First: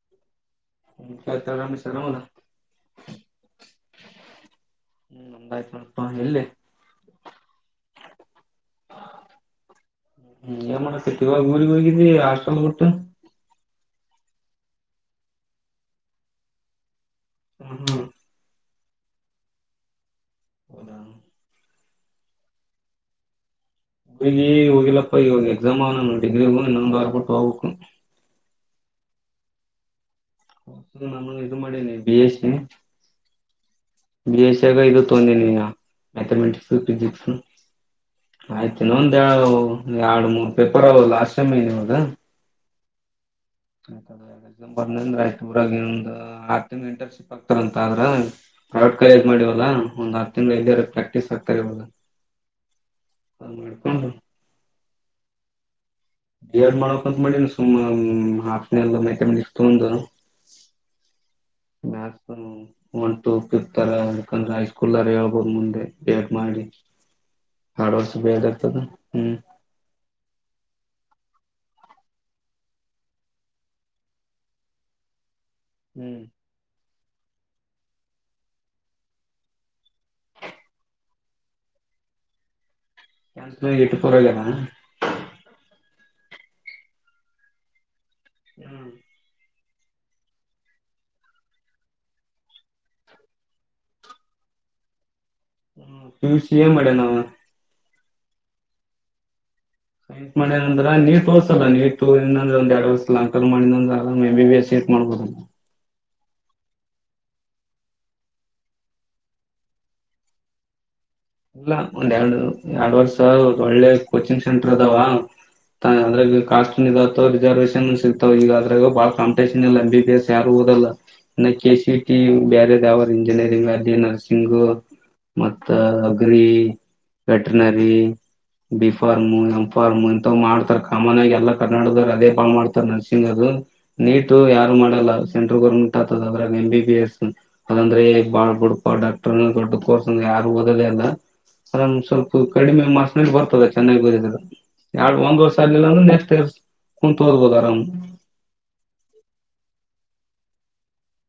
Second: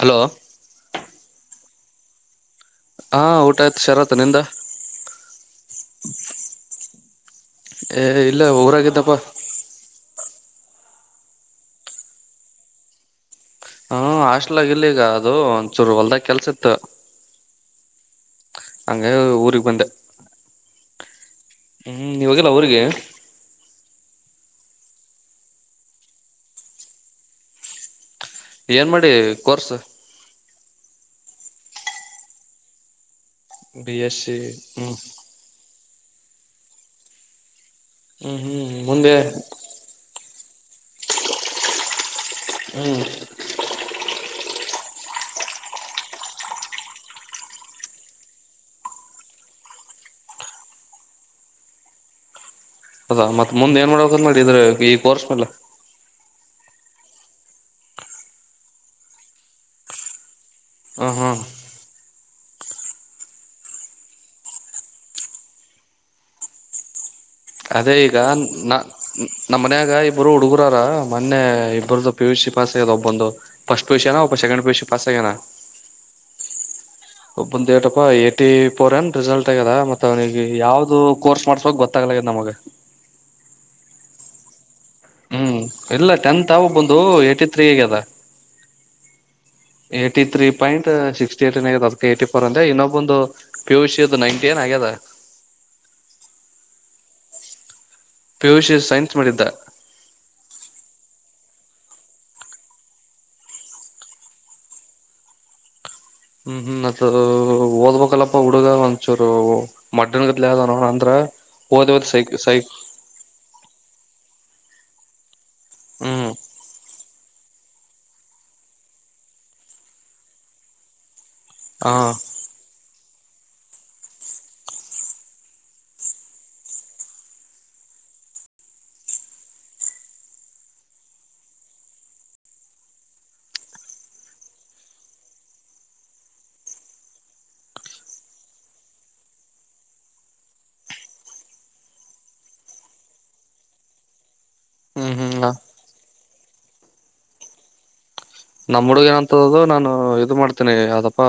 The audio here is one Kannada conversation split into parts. ಹಲೋ ಹ ಕ್ತರಾಮ ಸರದ ಹಾ ಊಟ ಆಯ್ತು ಶರತ್ ನಿಂದ ಹ್ಮ್ ನಂಗಾಯ್ತು ಮಪಾ ಎಲ್ಲಿ ಹೇ ಇಲ್ಲ ಊರಾಗಿದ್ದಪ್ಪ ್ಮಮ್ಮ ಸತಿಗ ಊರಿಗೆಗ್ ಹೋಗಿದ್ದಿ ಹಾಸ್ಟೆಲ್ ಬಿಟು ಹ್ಮ ಹಾಸ್ಟ್ಲ್ಗ ಇಲ್ಲಿ ಈಗ ಅದು ಒಂದಚೂರು ಹೊಲ್ದಾಗ ಕೆಲ್ಸಿತ್ತು ಹ ಹಾ ಅಂಗ ಊರಿಗೆ ಬಂದೆ ಹದ ಹ್ಮ್ ನೀವಾಗಲ್ಲ ಅವ್ರರಿಗೆ ಹುಡುಗೀ ಹೋಗಿಿಲ್ಲಪ್ಪ ಇವಾಗ ಎಕ್ಸಾಮ್ ನನ್ನ ಡಿಗ್ರಿ ಹೂ ನಮಗೆ ಆರ್ಬಿಟ್ಟು ಹ್ಕು ಏನ್ ಮಾಡಿ ಕೋರ್ಸ್ ಹ ನು ಇದು ಮಾಡೆ ಬಸ್ ಎಸ್ ಸಿ ಬಿ ಎಸ್ಾಗ ಹ್ಮ್ ಇದು ತೊಂದನ್ನ ಮ್ಯಾಥಮೆಟಿಕ್ಸ್ ಫಜಿಕ್ಸ್ ಹ್ಮ್ ಹ್ಮ್ ಆಯ್ತ ನ ಮುಂದೆ ಒಂದ ಎರಡು ಮೂರ್ [unintelligible] ಪೇಪರ್ ಲಷ್ಟಟೈಮ [unintelligible] ಹ್ಮ್ ಆಯ್ತ ಎಕ್ಸಾಮ್ ಬರ್ದೇನಾದ್ರ ಆಯ್ತು [unintelligible] ಊರಾಗಂದು ಆರ್ ತಿಂಗಳ ಇಂಟರ್ನ್ಶಿಪ್ ಆಗ್ತಾರಂತ ಆದ್ರ ಪ್ರೈವೇಟ್ ಕಾಲೇಜ್ ಮಾಡಿವಲ್ಲ ಒಂದ್ ಆರ್ ತಿಂಗ್ಳ್ ಇದಾರೆ [unintelligible] ಪ್ರಾಕ್ಟೀಸ್ ಆಗ್ತಾರೆ ಇವಾಗ ಅದಾ [unintelligible] ಮತ್ ಅದ್ ಮುಂದ್ ಏನ್ ಮಾಡ್ಕೊಂಡು ಮಾಡಕಂತ ಮಾಡಿದ್ರೆ ಈ ಕೊರ್ಸಲ್ಲ [unintelligible] [unintelligible] ಹ ಹಾ ಮ್ಯಾಥ್ಸ್ ಒನ್ ಟು ಫಿಫತ್ ಅರ [unintelligible] ಅಕಂದ್ರೆ ಹೈಸ್ಕೂಲ್ ಅರ ಹೇಳ್ಬೋದು ಮುಂದೆ ಟ [unintelligible] ಮಾಡಿ ಅದೇ ಎರಡು ಈಗ ವರ್ಷ ಬಿ ಎಡ್ ಇರ್ತದ ನ ಹ್ಮ್ ನಮ್ಮ್ ಮನ್ಯಾಗ ಇಬ್ಬರು ಹುಡುಗರು ದಾರ ಮೊನ್ನೆ ಇಬ್ಬರ ಪಿ ಯು ಸಿ ಪಸ್ ಆ್ಯದ ಒಬ್ಬಂದು ಫಸ್ಟ್ ಪಿಯುಸಿ ಒಬ್ಬ second P U C pass Anna [unintelligible] ಹ್ಮ್ ಒಬ್ಬಂದ ಏಟಪ್ಪಾ [unintelligible] ಏಟಿ ಫೋರ್ ಏನ್ ರಿಸಲ್ಟ್ ಆಗ್ಯದ ಮತ್ತ ಅವನಿಗೆ ಯಾವ್ದು ಕೋರ್ಸ್ ಮಾಡ್ಸ್ಬೇಕ್ ಗೊತ್ತಾಗ್ಲ ನಮಗ [unintelligible] ಹ್ಮ್ ಇಲ್ಲ ಟೆಂತ್ ಆ ಬಂದು ಏಟಿ ಥತ್ರೀಗ [unintelligible] ಅದ ಹ್ಮ್ ಏಯ್ಟಿ ತ್ರೀ ಪಾಯಿಂಟ್ ಸಿಕ್ಸ್ಟಿ ಏ ಏನ್ ಆ ಅದಕ್ಕೆ ಏ್ಟ [unintelligible] ಫೋರ್ ಅಂದ ಇನ್ನೊಬ್ಬೊಂದು ಪಿ ಯು ಸಿ ನೈನ್ಟಿ ಏನ್ ಆಗ್ಯದ ಹ್ಮ ಏನ್ [unintelligible] ಮಾಡೆ ನಾವ ಪಿಯುಷಿ ಸೈನ್ಸ್ ಮಾಡಿದ್ದ ಸೈನ್ಸ್ ಮಾಡಿದಂದ್ರೆ ನೀಟ್ ಓದಸ್ [unintelligible] ಅಲ್ಲ ನೀಂದ್ರ ಒಂದ ಎರಡ್ ವರ್ಸಲ್ಲ [unintelligible] ಅಂಕ ಮಾಡಂದ್ರ ಆರಾಮಾಗ್ M B B S seat ಮಾಡ್ಬೋದ ಹ್ಮ್ ಹ್ಮ್ [unintelligible] ಓದ್ಬೇಕಲ್ಲಪ್ಪಾ ಹುಡುಗ ಒಂಚೂರು [unintelligible] ಮಡ್ಡನ್ಗತ್ ನೋಡ ಇಲ್ಲ ಒಂದ್ ಎರಡು ಎರಡ್ ವರ್ಷ ಒ ಒಳ್ಳೆ ಕೋಚಿಂಗ್ ಸೆಂಟ್ರಿಂದಾವ ಅಂದ್ರೆ ಹ್ಮ್ [unintelligible] ಕಾಸ್ಟ್ ರಿಸರ್ವೇಶನ್ ಸಿಗ್ತವ ಈಗಾದ್ರಾಗ ಬಾಳ ಕಾಪಿಟೇಷನ್ ಇಲ್ಲ ಎಂ ಬಿ ಬಿ ಎಸ್ ಯಾರು ಓದಲ್ಲ ನ [unintelligible] ಕೆ ಹ ಸಿಟಿ ಬ್ಯರೆದ ಯಾವ ಇಂಜಿನಿಯರಿಂಗ್ ಅತ್ತಿ ನರ್ಸಿಂಗ್ ಮತ [unintelligible] ರಿ veterinary B pharm M pharm ಇಥವ್ ಮಾಡ್ತಾರ ಕಾಮನ್ ಆಗಿ ಎಲ್ಲಾ ಕರ್ನಾಡದೊರ್ ಅದೇ [unintelligible] ಮಾಡ್ತಾರ ನರ್ಸಿಂಗ್ ಅದು ನೀಟು ಯಾರು ಮಾಡಲ್ಲ ಸೆಂಟ್ರಲ್ ಗೋರ್ಮೆಂಟ್ ಆತದ ಅದ್ರಾಗ ಎ ಬಿ ಬಿ ಎಸ್ ಅದಂದ್ರೆ [unintelligible] ಬಡ್ ಡಾಕ್ಟರ್ ದೊಡ್ಡ ಕೋರ್ಸ್ ಅಂದ ಯಾರು ಓದದಲ್ಲ ಆರಾಮ್ ಸ್ವಲ್ಪ ಕಡಿಮೆ ಮಾಸನಲ್ಲಿ [unintelligible] ಬರ್ತದೆ ಚೆನ್ನಾಗಿ ಹ್ಮ್ [unintelligible] ಒಂದ್ ಹ್ಮ್ ವರ್ಷ ಆಗ್ಲಿಲ್ಲ ಅಂದ್ರೆ ನೆಕ್ಸ್ಟ್ ಇಯರ್ ಕುಂತ್ ಓದ್ಬೋದು ಆರಾಮ್ ನಮ್ಮ್ ಹುಡುಗ ಏನಂತದ ನಾನು ಇದು ಮಾಡ್ತಿ [unintelligible] ಯಾವ್ದಪ್ಪ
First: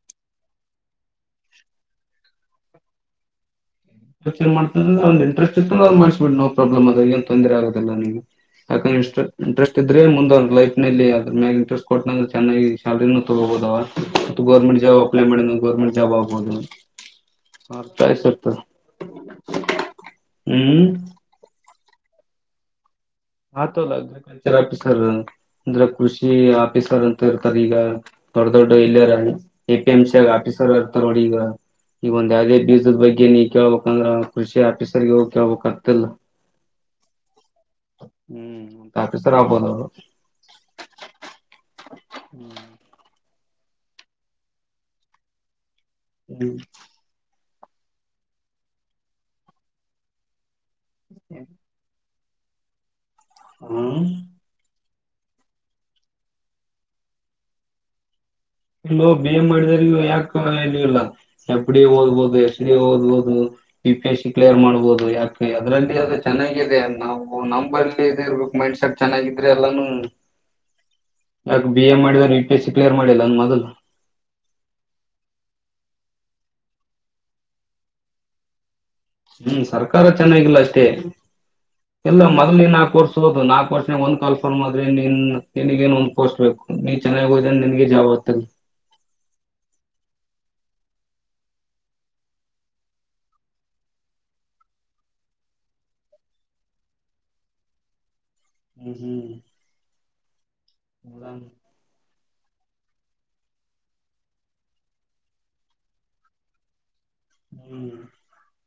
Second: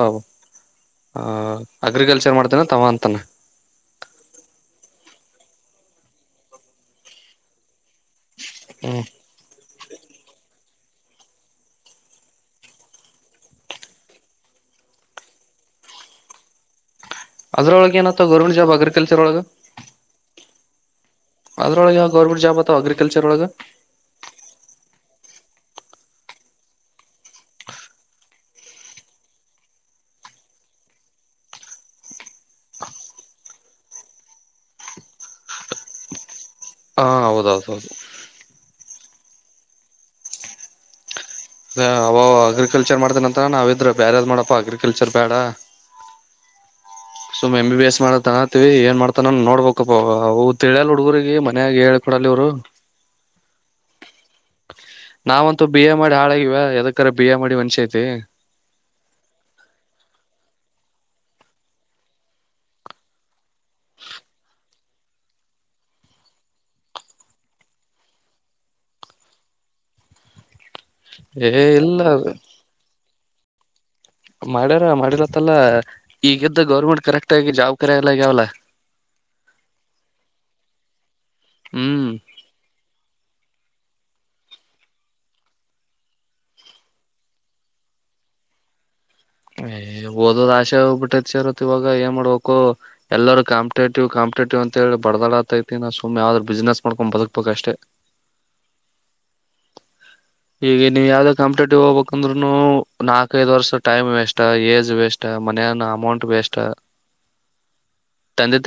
ಆ ಅಗ್ರಿಕಲ್ಚರ್ ಮಾಡ್ತೇನ ತವಾ ಅಂತಾನ [unintelligible] ಅವನ್ ಇಂಟ್ರೆಸ್ಟ್ ಇತ್ತ ಅದೆ [unintelligible] ಮಾಡ್ಬಿಡ್ ನೋ ಪ್ರಾಬ್ಲಮ್ ಅದ ಏನ್ ತೊಂದರೆ ಆಗದಿಲ್ಲ ನಿಮಗೆ ಹಕ ಹ್ಮ್ [unintelligible] ಇಂಟ್ರ [unintelligible] ಮುಂದ ಲೈಫ್ ನಲ್ಲಿ ಅದ್ರ ಮ್ಯಾಗ ಇಂಟ್ರೆಸ್ಟ್ ಕೊಟ್ಟ ಚೆನ್ನಾಗಿ ಶಾಲರಿ ತಗೋಬಹದ ಗೌರ್ಮೆಂಟ್ ಜಾಬ್ ಅಪ್ಲೈ ಮಾಡ ಗೌರ್ಮೆಂಟ್ ಜಾಬ್ ಆಗ್ಬಹುದು ಅವ್ರ ಅದ್ರಲಾಗ್ [unintelligible] ಏನ ಆತ ಇರ್ತದ ಗವರ್ನಮೆಂಟ್ ಜಾಬ್ ಆಗಿತಿ [unintelligible] ಕೆಲ್ಸರ ಒಳಗೆ ಹ್ಮ್ ಅದೊಳಗ ಗವರ್ನಮೆಂಟ್ ಜಾಬ್ ಅ್ರ [unintelligible] ಹಾತ ಲ [unintelligible] ಸರ್ ಅಂದ್ರೆ ಕೃಷಿ ಆಫೀಸರ್ ಅಂತ ಇರ್ತಾರ ಈಗ ದೊಡ್ ದೊಡ್ಡ ಇಲ್ಲಿಯಾರ ಎಪಿ ಎಂ್ ಸಿ ಆಗ ಆಫೀಸರ್ ಇರ್ತಾರ ನೋಡಿ ಈಗ ಈಗ ಒಂದ್ ಯಾವವುದೇ ಬೀಜದ ಬಗ್ಗೆ ನೀ ಕೇಳ್ಬೇಕಂದ್ರ ಕೃಷಿ ಆಫೀಸರ್ಗೆ ಹೋಗಿ ಕೇಳ್ಬೇಕ ಆಗ್ತಿಲ್ಲ ಹಾ ಹೌದೌದು ಹ್ಮ್ ತಪತ್ರರ ಆಬೋದ [unintelligible] ಅವ ಅಗ್ರಿಕಲ್ಚರ್ ಮಾಡ್ತಾನಂತ ಹತ್ರ ನಾವಿದ್ರ ಬೇಾರ ಯಾವ್ ಮಾಡಡಪ್ಪಾ ಅಗ್ರಿಕಲ್ಚರ್ ಬೇಡ ಹ್ಮ ಸುಮ್ ಎಂ ಬಿ ಎಸ್ ಮಾಡತತ್ತತಿವಿ ಏನ್ ಮಾಡ್ತಾನ ನೋಡ್ಬೇಕಪ್ಪದ [unintelligible] ತಿಳಿಯಲ್ ಹುಡುಗರಿಗೆ ಮನ್ಯಾಗ ಹೇಳ ಕಡಲ್ಲಿ ಅವರು ಹ್ಮ್ ನಾವಂತೂ ಬಿ ಎ ಮಾಡಿ ಹಾಳಾಗಿವ ಯದಕ್ಕರ ಬಿ ಎ ಮಾಡಿ ಮನ್ಷ್ಯ ಐತಿ ಇಲ್ಲೋ ಬಿ ಎ ಮಾಡಿದ ಯಾಕ ಇ ಇಲ್ಲ ಎಫ್ ಡಿ ಎ ಓದ್ಬೋುದು ಎಸ್ ಡಿ ಎ ಓದ್ಬೋುದು ಯ ಪಿ ಎಸ್ ಸಿ ಕ್ಲಿಯರ್ ಮಾಡ್ಬೋದು ಯಾಕ ಅದ್ರಲ್ಲಿ ಅದು ಚೆನ್ನಾಗಿದೆ ನಾವು ನಂಬಲ್ಲಿ ಇದ ಇರ್ಬೇಕ ಮೈಂಡ್ಸೆಟ್ ಚೆನ್ನಾಗಿದ್ರೆ ಎಲ್ಲಾನು ಏ ಯಾ ಬಿ ಎ ಇಲ್ಲ ಮಾಡಿದ ಪಿ ಎಸ್ ಸಿ ಕ್ಲಿಯರ್ ಮಾಡಿ [inaudible] ಹ ಮಾಡ್ಯಾರ ಮಾಡಿರತ್ತಲ್ಲಾ ಈಗ್ದ ಗೌರ್ಮೆಂಟ್ ಕರೆಕ್ಟ್ ಆಗಿ ಜಾಬ್ ಕರಿ ಎಲ್ಲ ಆಗ್ಯಾವಲ್ಲ [unintelligible] ಹ್ಮ್ ಸರ್ಕಾರ ಚೆನ್ನಾಗಿಲ್ಲ ಅತ್ತೇ [unintelligible] ಹ್ಮ್ ಎಲ್ಲ ಮೊದ್ಲ ನ ಆ ಕೋರ್ಸ್ ಹೌದು ನಾಲ್ಕು ವರ್ಷಾಗ ಒಂದ್ ಕಾಲ್ ಫಾರ್ಮ್ ಆದ್ರೆ ನೀನ್ ನಿನಗ ೇನ್ ಒಂದ್ ಪೋಸ್ಟ್ ಬೇಕು ನೀ ಚೆನ್ನಾಗಿ ಹೋದೆ ನನ್ಗೆ ಜಾಬ್ ಆಗ್ತದೆ ಏ ಓದೋದ್ ಆಶೆ ಹೋಗ್ಬಿಟ್ಟೈತಿ ಇರತ್ತತ್ ಇವಾಗ ಏನ್ ಮಾಡ್ಬೇಕು ಎಲ್ಲರೂ ಕಾಂಪಿಟೇಟಿವ್ ಕಾಂಿಟೇಟಿವ್ ಅಂತ ಹೇಳಿ ಬಡದಾಡತೈತಿ ನಾ ಸುಮ್ ಯಾವ್ದ್ರರು ಬಿಸ್ನೆಸ್ ಮಾಡ್ಕೊಂಡ್ ಬದುಕ್ಬೇಕಷ್ಟೇ [unintelligible] ಹ್ಮ್ ಹ್ಮ್ ಈಗ ನೀವು ಯಾವ್ದೋ ನೋಡಣ. ಕಂಪಟೇಟಿವ್ ಹೋಗಬೇಕು ಅಂದ್ರುನು ನಾಕೈದ್ ವರ್ಷ ಟೈಮ್ ವೇಸ್ ಏಜ್ ವೇಸ್ ಮನ್ಯಾನ ಅಮೌಂಟ್ ವೇಸ್ [unintelligible] ಹ್ಮ್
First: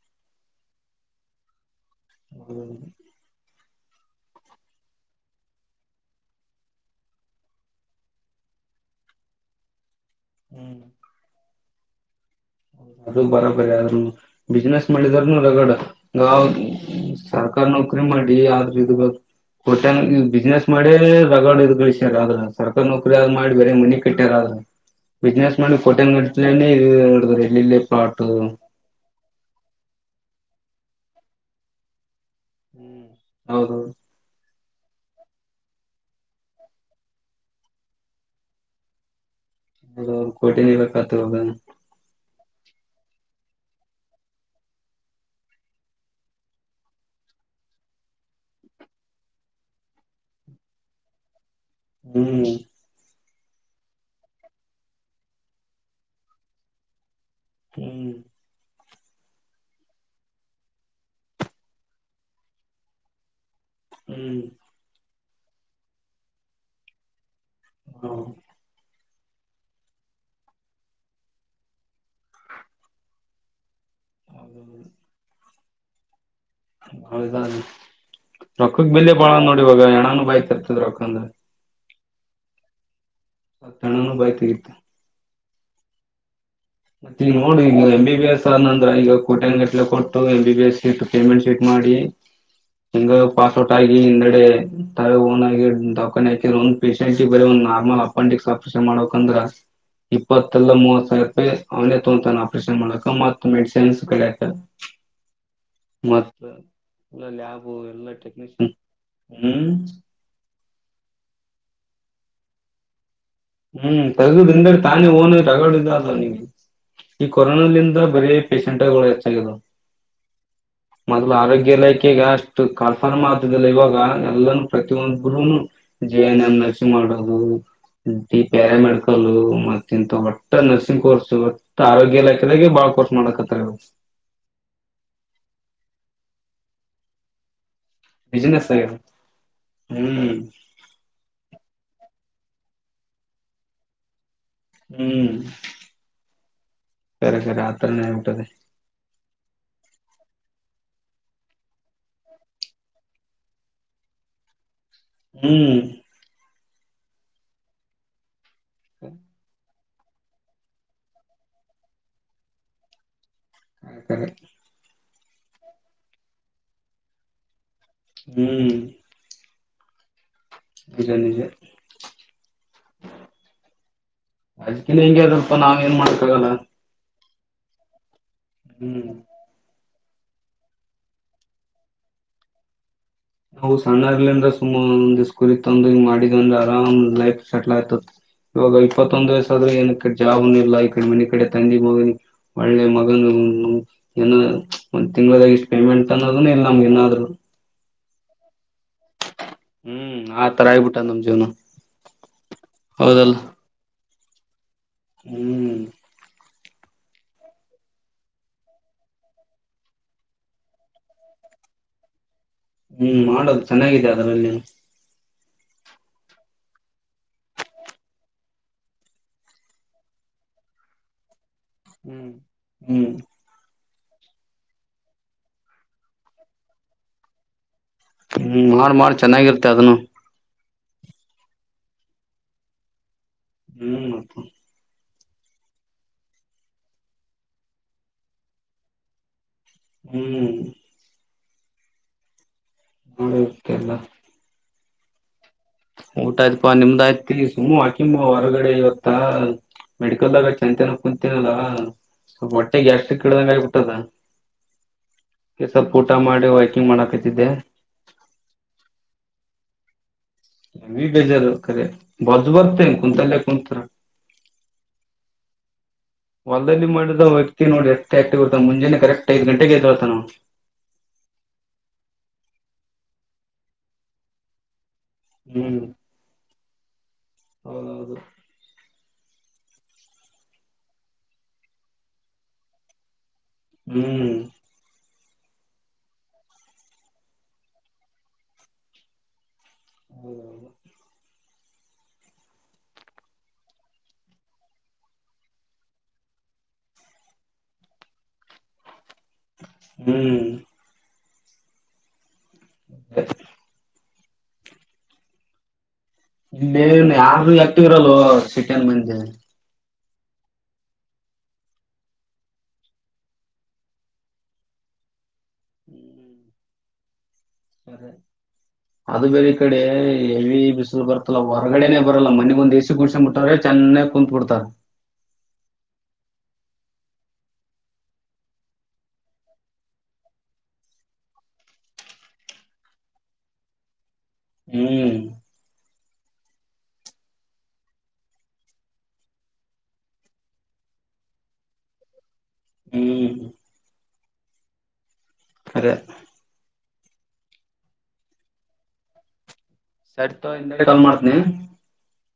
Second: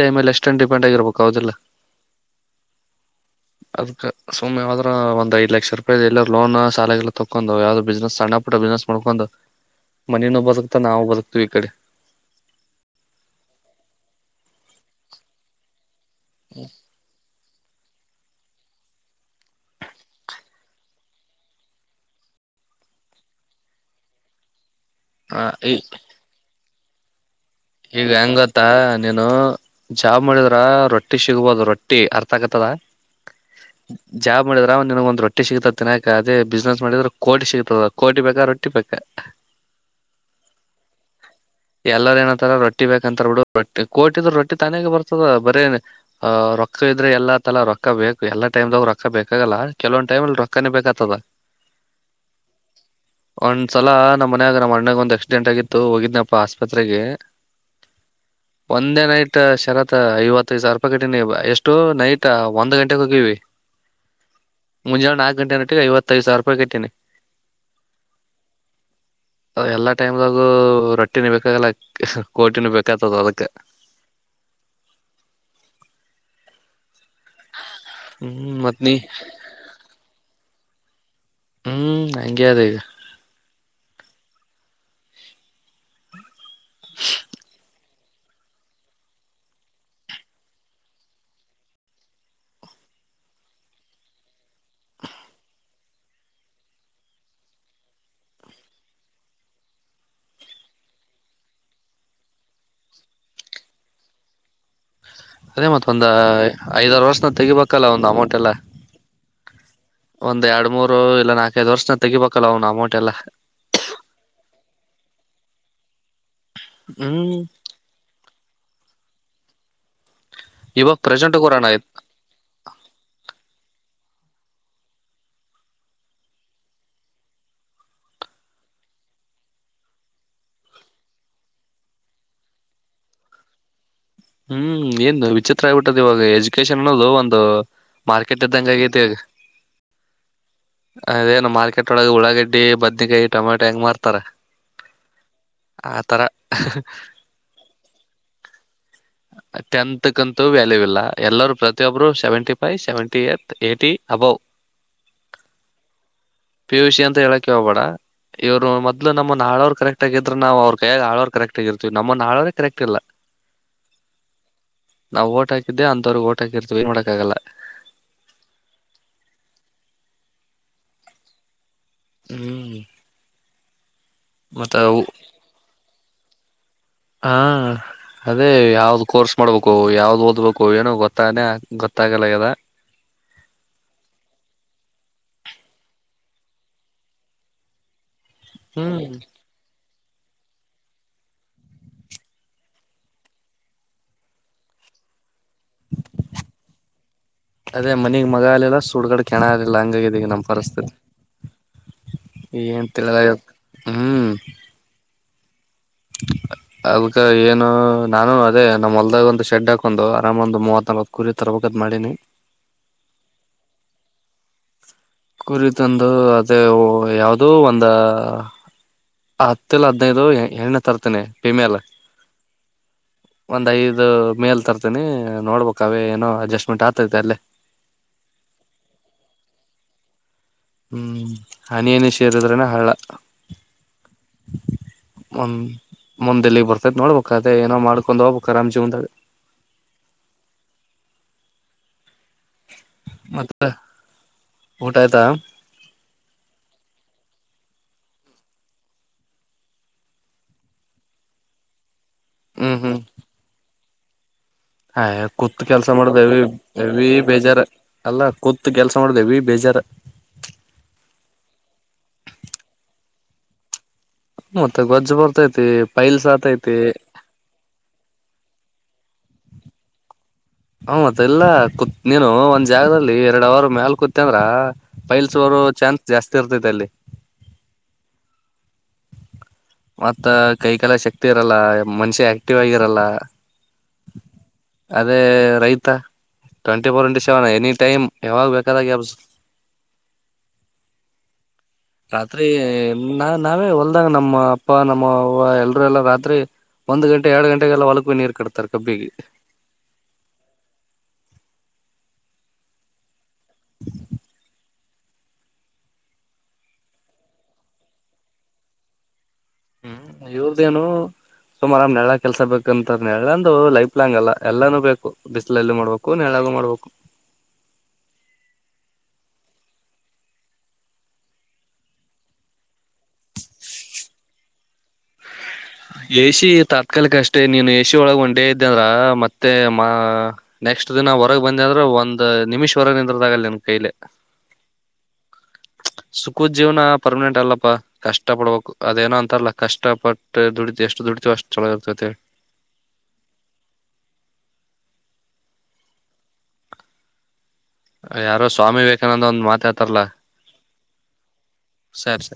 ಟೈಮೇಲ್ಲಿ ಎಷ್ಟನ್ ಡಿಪೆಂಡ್ ಆಗಿರ್ಬೇಕು ಹದಿಲ್ಲ [unintelligible] ಹ್ಮ ಅದ್ಕ್ ಸುಮ್ ಹದ್ರ ಒಂದ್ ಐ್ ಲಕ್ಷ ರೂಪಾಯ ಎಲ್ಲ ಲೋನ್ ಶಾಲೆಗೆಲ್ಲ ತೊಕೊಂಡ್ ಯಾವ್ದ್ ಬಿಸ್ನೆಸ್ ಸಣ್ಣ ಪುಟ್ಟ ಬಿಸ್ನೆಸ್ ಮಾಡ್ಕೊಂಡು ಮನನು ಹ್ಮ್ ಬರಕ್ತಾ ನಾವವು ಬರಕ್ತು ಈ ಕಡೆ [unintelligible] ಅದು ಬರ ಬರಿ ಆದ್ೂ ಬಿಸ್ಿನನೆಸ್ ಮಾಡಿದಾರನುೂ ರಗಡ ಹೌದು ಸ ಸರ್ಕಾರಿ ನೌಕರಿ ಮಾಡಿ ಆದ್ರ ಇದ ಕೋಟಂಗ ಬಿಸ್ನೆಸ್ ಮಾಡೇ ರಗಾರ್ಡ್ ಇ ಗಳಿಸ್ಯಾರ ಆದ್ರ ಸರ್ಕಾರಿ ನೌಕರಿ ಆದ್ ಮಾಡಿ ಬೇರೆ ಮನಿ ಕಟ್ಟ್ಯಾರ ಆದ್ರ ಆ ಬಿಸ್ನೆಸ್ ಈ ಮಾಡಿ ಕೋಟೆನ್ಡ್ [inaudible] ಈಗ ಹೆಂಗ ಗೊತ್ತಾ ನೀನ್ ಹ ಜಾ ಮಾಡಿದ್ರ ರೊಟ್ಟಿ ಸಿಗ್ಬಹುದು ರೊಟ್ಟಿ ಅ [unintelligible] ಆಘಾತದ ಹೌದು ಜಾಬ್ ಮಾಡಿದ್ರ ಅವ್ ನಿನ್ಗ ಒಂದ ರಟ್ಟಿ ಸಿಗ್ತ ತಿಿನಾಕ ಅದೇ ಬಿಸ್ನೆಸ್ ಮಾಡಿದ್ರ ಕೋಟಿ ಸಿಗ್ತದ ಕೋಟಿ ಬೇಕಾ ರೊಟ್ಟಿ ಬೇಕಾ. ಅ ಕೋಟಿ ನೀ ಬೇಕಾದ. [unintelligible] ತರ ರೊಿ ಬೇಕಂತ ಬಿಡು ರ ಕೋಟಿದ್ರ ರೊಟ್ಟಿ ತಾನೇ ಬರ್ತದ ಬರೀ ರೊಕ್ಕ ಇದ್ರೆ ಎಲ್ಲಾ ತಲಾ ರೊಕ್ಕ ಬೇಕು ಎಲ್ಲಾ ಟೈಮ್್ದಾಗ ರೊಕ್ಕ ಬೇಕಾಗಲ್ಲ ಕೆಲವೊಂದ್ ಟೈಮ್ಲ್ಲಿ ರೊಕ್ಕನೇ ಬೇಕತದ. ಹ್ಮ್ ಒಂದ್ಸಲ ನಮ್ಮ್ನ್ಯಾಗ ನಮ್ಮ ಅಣ್ಣಾಗ ಒಂದ್ ಆಕ್ಸಿಡೆಂ ಆಗಿತ್ತು ಹೋಗಿದ್ನ ಪ್ಪ ಆಸ್ಪತ್ರೆಗೆ ಹ್ಮ್ ಒಂದೇ ನೈಟ್ ಶರತ್ ಐವತ್ತೈದು ಸಾವರಪ ಕಟೀನಿ ಎಷ್ಟು ನೈಟ್ ಒಂದ್ ಗಂಟೆೆಗೆ ಹೋಗೀಿ ಹ್ಮ್ ಮುಂಜ ನಾ ಗಂಟೆ ನಟ್ಟಿಗೆ ಐವತ್ತೈದು ಸಾವಿರ ರೂಪಾಯಿ ಕಟ್ಟಿನಿ ಹ್ಮ ಎಲ್ಲಾ ಟೈಮ್ಾಗ ರೊ ಟಿನ ಬೇಕಾಗಲ್ಲ ಕೋಟಿಿನ ಬೇಕಾಗ್ತದ ಅದಕ್ಕ. [inaudible] ಹೌದ ಹ್ಮ್ ಮತ್ ರೊಕ್ಕಕ್ ನೀ ಬೆಲೆ ಬಾಳ ಅದ ನೋಡ ಇವಾಗ ಹಣಾನೂ ಬಾಯಿ ತೆರಿತದ. [unintelligible] ಹ್ಮ್ಅಂಗೆ ಅದ ಈಗ. ಹೆಣನು ಬಾಯ ತೆಗಿತದ. ಮತ್ತೆ ಈಗ ನೋಡ ಈಗ ಮೆಂ ಬೀ ಎಂ ಬಿ ಬಿ ಎಸ್ ಆದ್ ಅಂದ್ರ ಈವಾಗ ಕೋಟ್ಯನ್ ಗಟ್ಲೆ ಕೊಟ್ಟು A B B S seat payment seat ಮಾಡಿ ಹಿಂಗ ಪಾಸ್ಔಟ್ ಆಗಿ ಹಿಂದಗಡೆ ತ ಓನ್ ಆಗಿ ದಖಾನಿ ಹಾಕಿದ ಒಂದ್ ಪೇಷೆಂಟ್ ಬರ ಒಂದ್ ನಾರ್ಮಲ್ ಅಪೆಂಡಿಕ್ಸ್ ಆಪರೇಷನ್ ಮಾಡಕಂದ್ರ ಇಪ್ಪತ್ತಲ್ಲ ಮೂವತ್ ಸಾವಿರ ರೂಪಾಯಿ. ಅವನೇ ತೊೋತಾನ ಆಪರೇಷನ್ ಮಾಡ್ಲಕ ಮತ್ತತ್ ಮೆಡಿಸಿನ್ಸ್ ಕಡ್ಯಾಕ. ಅದೇ ಮತ್ತ ಒಂದ ಐದಾರು ವರ್ಷನ ಲ್ಯಾಬು ತೆಗಿಬೇಕಲ್ಲ ಒಂದು ಅಮೌಂಟ್ ಎಲ್ಲ ಟೆಕ್ನಿಷಿಯನ್ ಹ್ಮ್ ಒಂದ್ ಎರಡ್ ಮೂರು ಇಲ್ಲಾ ನಾಕೈದು ವರ್ಷ ನ್ಯಾಗ ತೆಿಬೇಕಲ್ಲ ಅವನು ಅಮೌಂಟ್ಲ್ಲ ಹ್ಮ್ ತಗದಿಂದ ತಾನೇ ಓನು ತಗಗಳ ಇದ ಅಲ್ವ ನಿಗೆ ಈ ಹ್ಮ್ ಕೊರೋನಲ್ಲಿಿಂದ ಬರ ಪೇಶಂ ಕೊದ ಇವಾಗ ಮೊದ್ಲು ಪ್ರೆಸೆಂಟ್ ಕೊರೋಣ ಆರೋಗ್ಯ ಆಯ್ತು ಇಲೈಖೆೆಗೆ ಅಷ್ಟು ಕನ್ಫರ್ಮ್ ಆದ ಇವಾಗ ಎಲ್ಲಾನೂ ಪ್ರತಿಯೊಬ್ರುೂನು ಜೇನನ್ನಸಿ ಮಾಡೋದು ಡಿ ಪ್ಯಾರ ಮೆಡಿಕಲ್ ಮತ್ತ ಇಂತ ಒಟ್ಟ ನರ್ಸಿಂಗ್ ಕೋರ್ಸ್ ಒಟ್ಟ ಆರೋಗ್ಯ ಇಲಾಖೆದಾಗೆ ಬಾಳ ಕೋರ್ಸ್ ಮಾಡಕತ್ತವು ಹ್ಮ್ ಏನ್ ವಿಚಿತ್ರ ಆಗ್ಿಬಿಟ್ಟದ ಇವಾಗ ಎಜುಕೇಶನ್ ಅನ್ನೋದು ಒಂದು ಮಾರ್ಕೆಟ್ ಬಿಸಿನೆಸ್ ಆಗ್ಯಾವ ಇದ್ದಂಗತಿಗ ಹ್ಮ್ ಅದೇನು ಮಾರ್ಕೆಟ್ ಒಳಗೆಳ ಾಗಡ್ಡಿ ಬದ್ೇಕಾಯಿ ಟಮಟೊ ಹೆಂಗ್ತಾರ ಹ್ಮ್ ಸಖರಖರೆ ಅತ್ರನ ಆಟ್ಟದೆ ಟೆಂತ್ಕ್ಂತೂ ವ್ಯಾಲ್ಯೂ ಇಲ್ಲ ಎಲ್ಲರೂ ಪ್ರತಿಯೊಬ್ರು ಸೆವೆಂಟಿ ಫೈ್ ಸೆವೆಂಟಿ ಏ ಏಟಿ ಅಬೌ್ ಹ್ಮ್ ಪಿಯ ಯುಷಿ ಅಂತ ಹೇಳಕ ಹೋಗ್ಬೇಡ ಇವರು ಮೊದ್ಲು ನಮ್ಮ ನಾವರು ಕರೆಕ್ಟ್ ಕರೆಟ್ ಆಗಿದ್ರ ನಾವು ಅವ್ರ ಕೈಯ ಆಳವ ಕರೆಕ್ಟ್ ಆಗಿರ್ತಿವಿ ನಮ್ಮನ್ನ ಹಾವ ಕರೆಕ್ಟ್ ಇಲ್ಲ ಹ ನಾವು ಓಟ್ ಹಾಕಿದ್ದೆ ಅಂತ್ವ್ರಗ್ ಓಟ್ ಹಾಕಿರ್ತೀವಿ ಏನ್ ಮಾಡೋಕ್ಕಾಗಲ್ಲ ಹ್ಮ್ ಬಿರಾನಿಗೆ ಹ್ಮ್ ಮತ್ತ ಅದ್ಕಿನ್ ಹೆಂಗೆ ಸ್ವಲ್ಪ ನಾವ್ ಏನ್ [unintelligible] ಹಾ ಅದೇ ಯಾವ್ದ್ ಹ್ಮ್ ಕೋರ್ಸ್ ಮಾಡ್ಬೇಕು ಯಾವ್ದ್ ಓದ್ಬೇಕು ಏನು ಗೊತ್ತಾನೆ ಗೊತ್ತಾಗಲ್ಲ ಆಗ್ಯದ ನಾವು ಸಣ್ಣ ಆಗ್ಲಿಂದ್ರೆ ಸುಮ ಒಂದ್ ಸ್ಕೂಲಿಗ್ ತಂದು ಮಾಡಿದಂದ್ರೆ ಆರಾಮ್ ಲೈಫ್ ಸೆಟ್ಲ್ ಆಯ್ತತಿ ಇವಾಗ ಹ್ಮ್ ಇಪ್ಪತ್ತೊಂದ್ ವಯಸ್ ಆದ್ರೂ ಏನ್ ಜಾಬುನು ಇಲ್ಲ ಈ ಕಡ್ ಮನಿ ಕಡೆ ತಂದಿ ಮಗನ ಒಳ್ಳೆ ಮಗನ ಏನೊ ಒಂದ್ ತಿಂಗ್ಳದ ಇಷ್ಟ್ ಪೇಮೆಂಟ್ ಅನ್ನೋದುನು ಇಲ್ಲ ನಮ್ಗ್ ಇನ್ನಾದ್ರು ಮನಿಗ್ ಮಗಾ [unintelligible] [unintelligible] ಹ್ಮ್ ಅಂಗಾಗದಿಗ ನಮ್ ಆ ತರ ಪರಿಸ್ಥತಿ ಆಗ್ಬಿಟ್ಟದ್ ನಮ್ ಜೀವನ ಹೌದಲ್ಲ [unintelligible] ಹ್ಮ್ ಅದಕ್ಕ ಏನು ನಾನು ಅದೇ ನಮ್ಮ ಹೊಲ್ದಾಗ ಒಂದು ಶೆಡ್ ಹಾಕೊಂಡು ಆರಾಮ್ ಒಂದು ಮೂವತ್ ನಲ್ವತ್ ಕುರಿ ತರ್ಬೇಕತ್ ಮಾಡಿನಿ ಹ್ಮ್ ಮಾಡದು ಚೆನ್ನಾಗಿದೆ ಅದ್ರಲ್ಲಿ ಕುರಿ ತಂದು ಅದೇ ಯಾವ್ದೂ ಒಂದ ಹತ್ತಿಲ್ಲ ಹದ್ನೈದು ಹೆಣ್ಣೆ ತರ್ತೇನೆ ಫೀಮೇಲೂ ಹ್ಮ್ ಹ್ಮ್ ಒಂದ್ ಐದು ಅದು ಮೇಲ್ ತರ್ತನಿ ನೋಡ್ಬೇಕ ಅವೇ ಏನೋ ಅಡ್ಜಸ್ಟ್ಮೆಂಟ್ ಆತೈತೆ ಅಲ್ಲೇ ಹ್ಮ್ ಮಾಡ್ ಮಾಡ್ ಚೆನ್ನಾಗಿರ್ತೆ ಅದುನು ಹ್ಮ್ ಹನಿ ಹನಿ ಸೇರಿದ್ರೆನೆ ಹಳ್ಳ ಹ್ಮ್ ಮತ್ತ ಒಂದ್ ಮುಂದ್ ಎಲ್ಲಿಗ್ ಬರ್ತೈತಿ ನೋಡ್ಬಕು, ಅದೇ ಏನೋ ಮಾಡ್ಕೊಂಡ್ ಹೋಗ್ಬೇಕ್ ಆರಾಮ್ ಜೀವನ್ದಾಗ ಹ್ಮ್ ಮತ್ತ [unintelligible] ಊಟ ಆಯ್ತಾ ಊಟ ಆಯ್ತ್ಪಾ ನಿಮ್ದ್ ಆಯ್ತಿ ಸುಮ್ಮ್ ಹಾಕಿಂಬ ಹೊರಗಡೆ ಇವತ್ತ ಮೆಡಿಕಲ್ದಾಗ ಚಂತನ ಕುಂತನಲ್ಲ ಸೊಲ್ಪ್ ಹೊಟ್ಟೆ ಗ್ಯಾಸ್ಟಿಕ್ ಕಟ್ದಂಗ್ ಟದ ಹಾ ಕೂತ್ ಕೆಲ್ಸ ಮಾಡೋದ್ ವಾಕಿಂಗ್ ಎವಿ ಮಾಡಾಕತ್ತಿದ್ದೆ ಬೇಜಾರ ಅಲ್ಲ ಕೂತ್ ಕೆಲ್ಸ ಮಾಡದ್ ಎವಿ ಬೇಜಾರ ಎವಿ ಬೇಜಾರ ಕರೆ ಬಜ್ ಬರ್ತೇ ಕುಂತಲ್ಲೇ ಕುಂತ್ರ ಮತ್ತೆ ಬೊಜ್ಜು ಬರ್ತೈತಿ ಪೈಲ್ಸ್ ಆತೈತಿ ಹೊಲ್ದಲ್ಲಿ ಮಾಡಿದ ವ್ಯಕ್ತಿ ನೋಡಡ್ ಎಷ್ಟ್ ಆಕ್ಟಿವ್ ಇರ್ತಾನ ಮುಂಜಾನೆ ಕರೆಕ್ಟ್ ಐದ್ ಗಂಟೆಗ್ ಇದ್ದೋಳ್ತಾನ್ ನಅವ ಹ ಮತ್ ಎಲ್ಲ ಕುತ್ ನೀನು ಒಂದ್ ಜಾಗದಲ್ಲಿ ಎರಡ್ ಅವರು ಮ್ಯಾಲ್ ಕುತಂದ್ರ ಪೈಲ್ಸ್ ಬರೋ ಹ್ಮ್ ಚಾನ್ಸ್ ಜಾಸ್ತಿ ಇರ್ತೈತಿ ಅಲ್ಲಿ ಹೌದೌದು ಮತ್ತ ಕೈಕಾಲ ಶಕ್ತಿ ಇರಲ್ಲ ಮನುಷ್ಯ ಆಕ್ಟಿವ್ ಆಗಿರಲ್ಲ ಹ್ಮ್ ಅದೇ ರೈತ twenty four into seven any time ಯಾವಾಗ ಬೇಕಾದಾಗ ಎಬಸ್ಸ್ ಹೌದೌದು ರಾತ್ರಿ ನಾ ನಾವೇ ಹೊಲ್ದಂಗ ನಮ್ಮ ಅಪ್ಪ ನಮ್ಮ ಅವವ ಎಲ್ರುೂ ಎಲ್ಲ ರಾತ್ರಿ ಒಂದ್ ಗಂಟೆ ಎರಡು ಗಂಟೆಗೆಲ್ಲ ಹೊಲಕಿ ನೀರ್ ಕಟ್ತಾರ ಕಬ್ಬಿಗೆ. ಹ್ಮ್ [inaudible] ಇೇ ಯಾರು ಆಕ್ಟಿವ್ ಇರಲ್ ಸಿಟಿನ್ ಮಂದಿ ಹ್ಮ್ ಇವ್ರದೇನು ಸುಮಾರ್ ನಳ್ಳಗ ಕೆಲ್ಸ ಬೇಕಂತ ನಳ್ಳಂದು ಲೈಫ್ ಲಾಂಗ್ ಅಲ್ಲ ಎಲ್ಲಾನೂ ಬೇಕು ಬಿಸ್ಲ ಎಲ್ಲ ಮಾಡ್ಬೇಕು ನೆಳಾಗು ಮಾಡ್ಬೇಕು ಸ ಅದು ಬೇರೆಿ ಈ ಕಡೆ ಹೆವಿ ಬಿಸಿಲು ಬರ್ತಲ್ಲ ಹೊರಗಡೆನೆೇ ಬರಲ್ಲ ಮನೆಿಗೊಂದ್ ಎಸಿ ಕುಣಸಂಬಟ್ಟವ್ರೆ ಚೆನ್ನಾಗ ಕುೂತ್ಬಿಡ್ತಾರ. ಎಸ ತಾತ್ಕಾಲಿಕ ಅಷ್ಟೇ ನೀನು ಎ ಸಿ ಒಳಗ ಒಂದು ಡೇ ಇದ್ದ ಅಂದ್ರ ಮತ್ತೆ ಮಾ ನೆಕ್ಸ್ಟ್ ದಿನ ಹೊರಗ್ ಬಂದೆ ಅಂದ್ರ ಒಂದ್ ನಿಮಿಷ್ವರೆಗ ನಿಂದ್ರದಾಗಲ್ಲ ನಿನ್ ಕೈಲೆ. ಹ್ಮ್ ಸುಖದ್ಜೀವನ ಪರ್ಮನೆಂಟ್ ಅಲ್ಲಪ ಕಷ್ಟ ಪಡ್ಬೇಕು ಅದೇನೋ ಅಂತಾರಲ್ಲ ಕಷ್ಟ ಪ ಷ್ಟ ದುಡಿತು ಎಷ್ಟು ದುಡಿತು ಅಷ್ಟ ಚೆಳಾಗಿ ಆಗ್ತೈತೆ ಹ್ಮ್ ಅರೆ ಯಾರೋ ಸ್ವಾಮಿ ವಿವೇಕಾನಂದ ಒಂದ್ ಮಾತಾ ಹೇಳ್ತ್ ಸರಿತ ಇ ಕಲ್ ಮಾಡ್ತನಿ. ಸರಿ ಸರಿ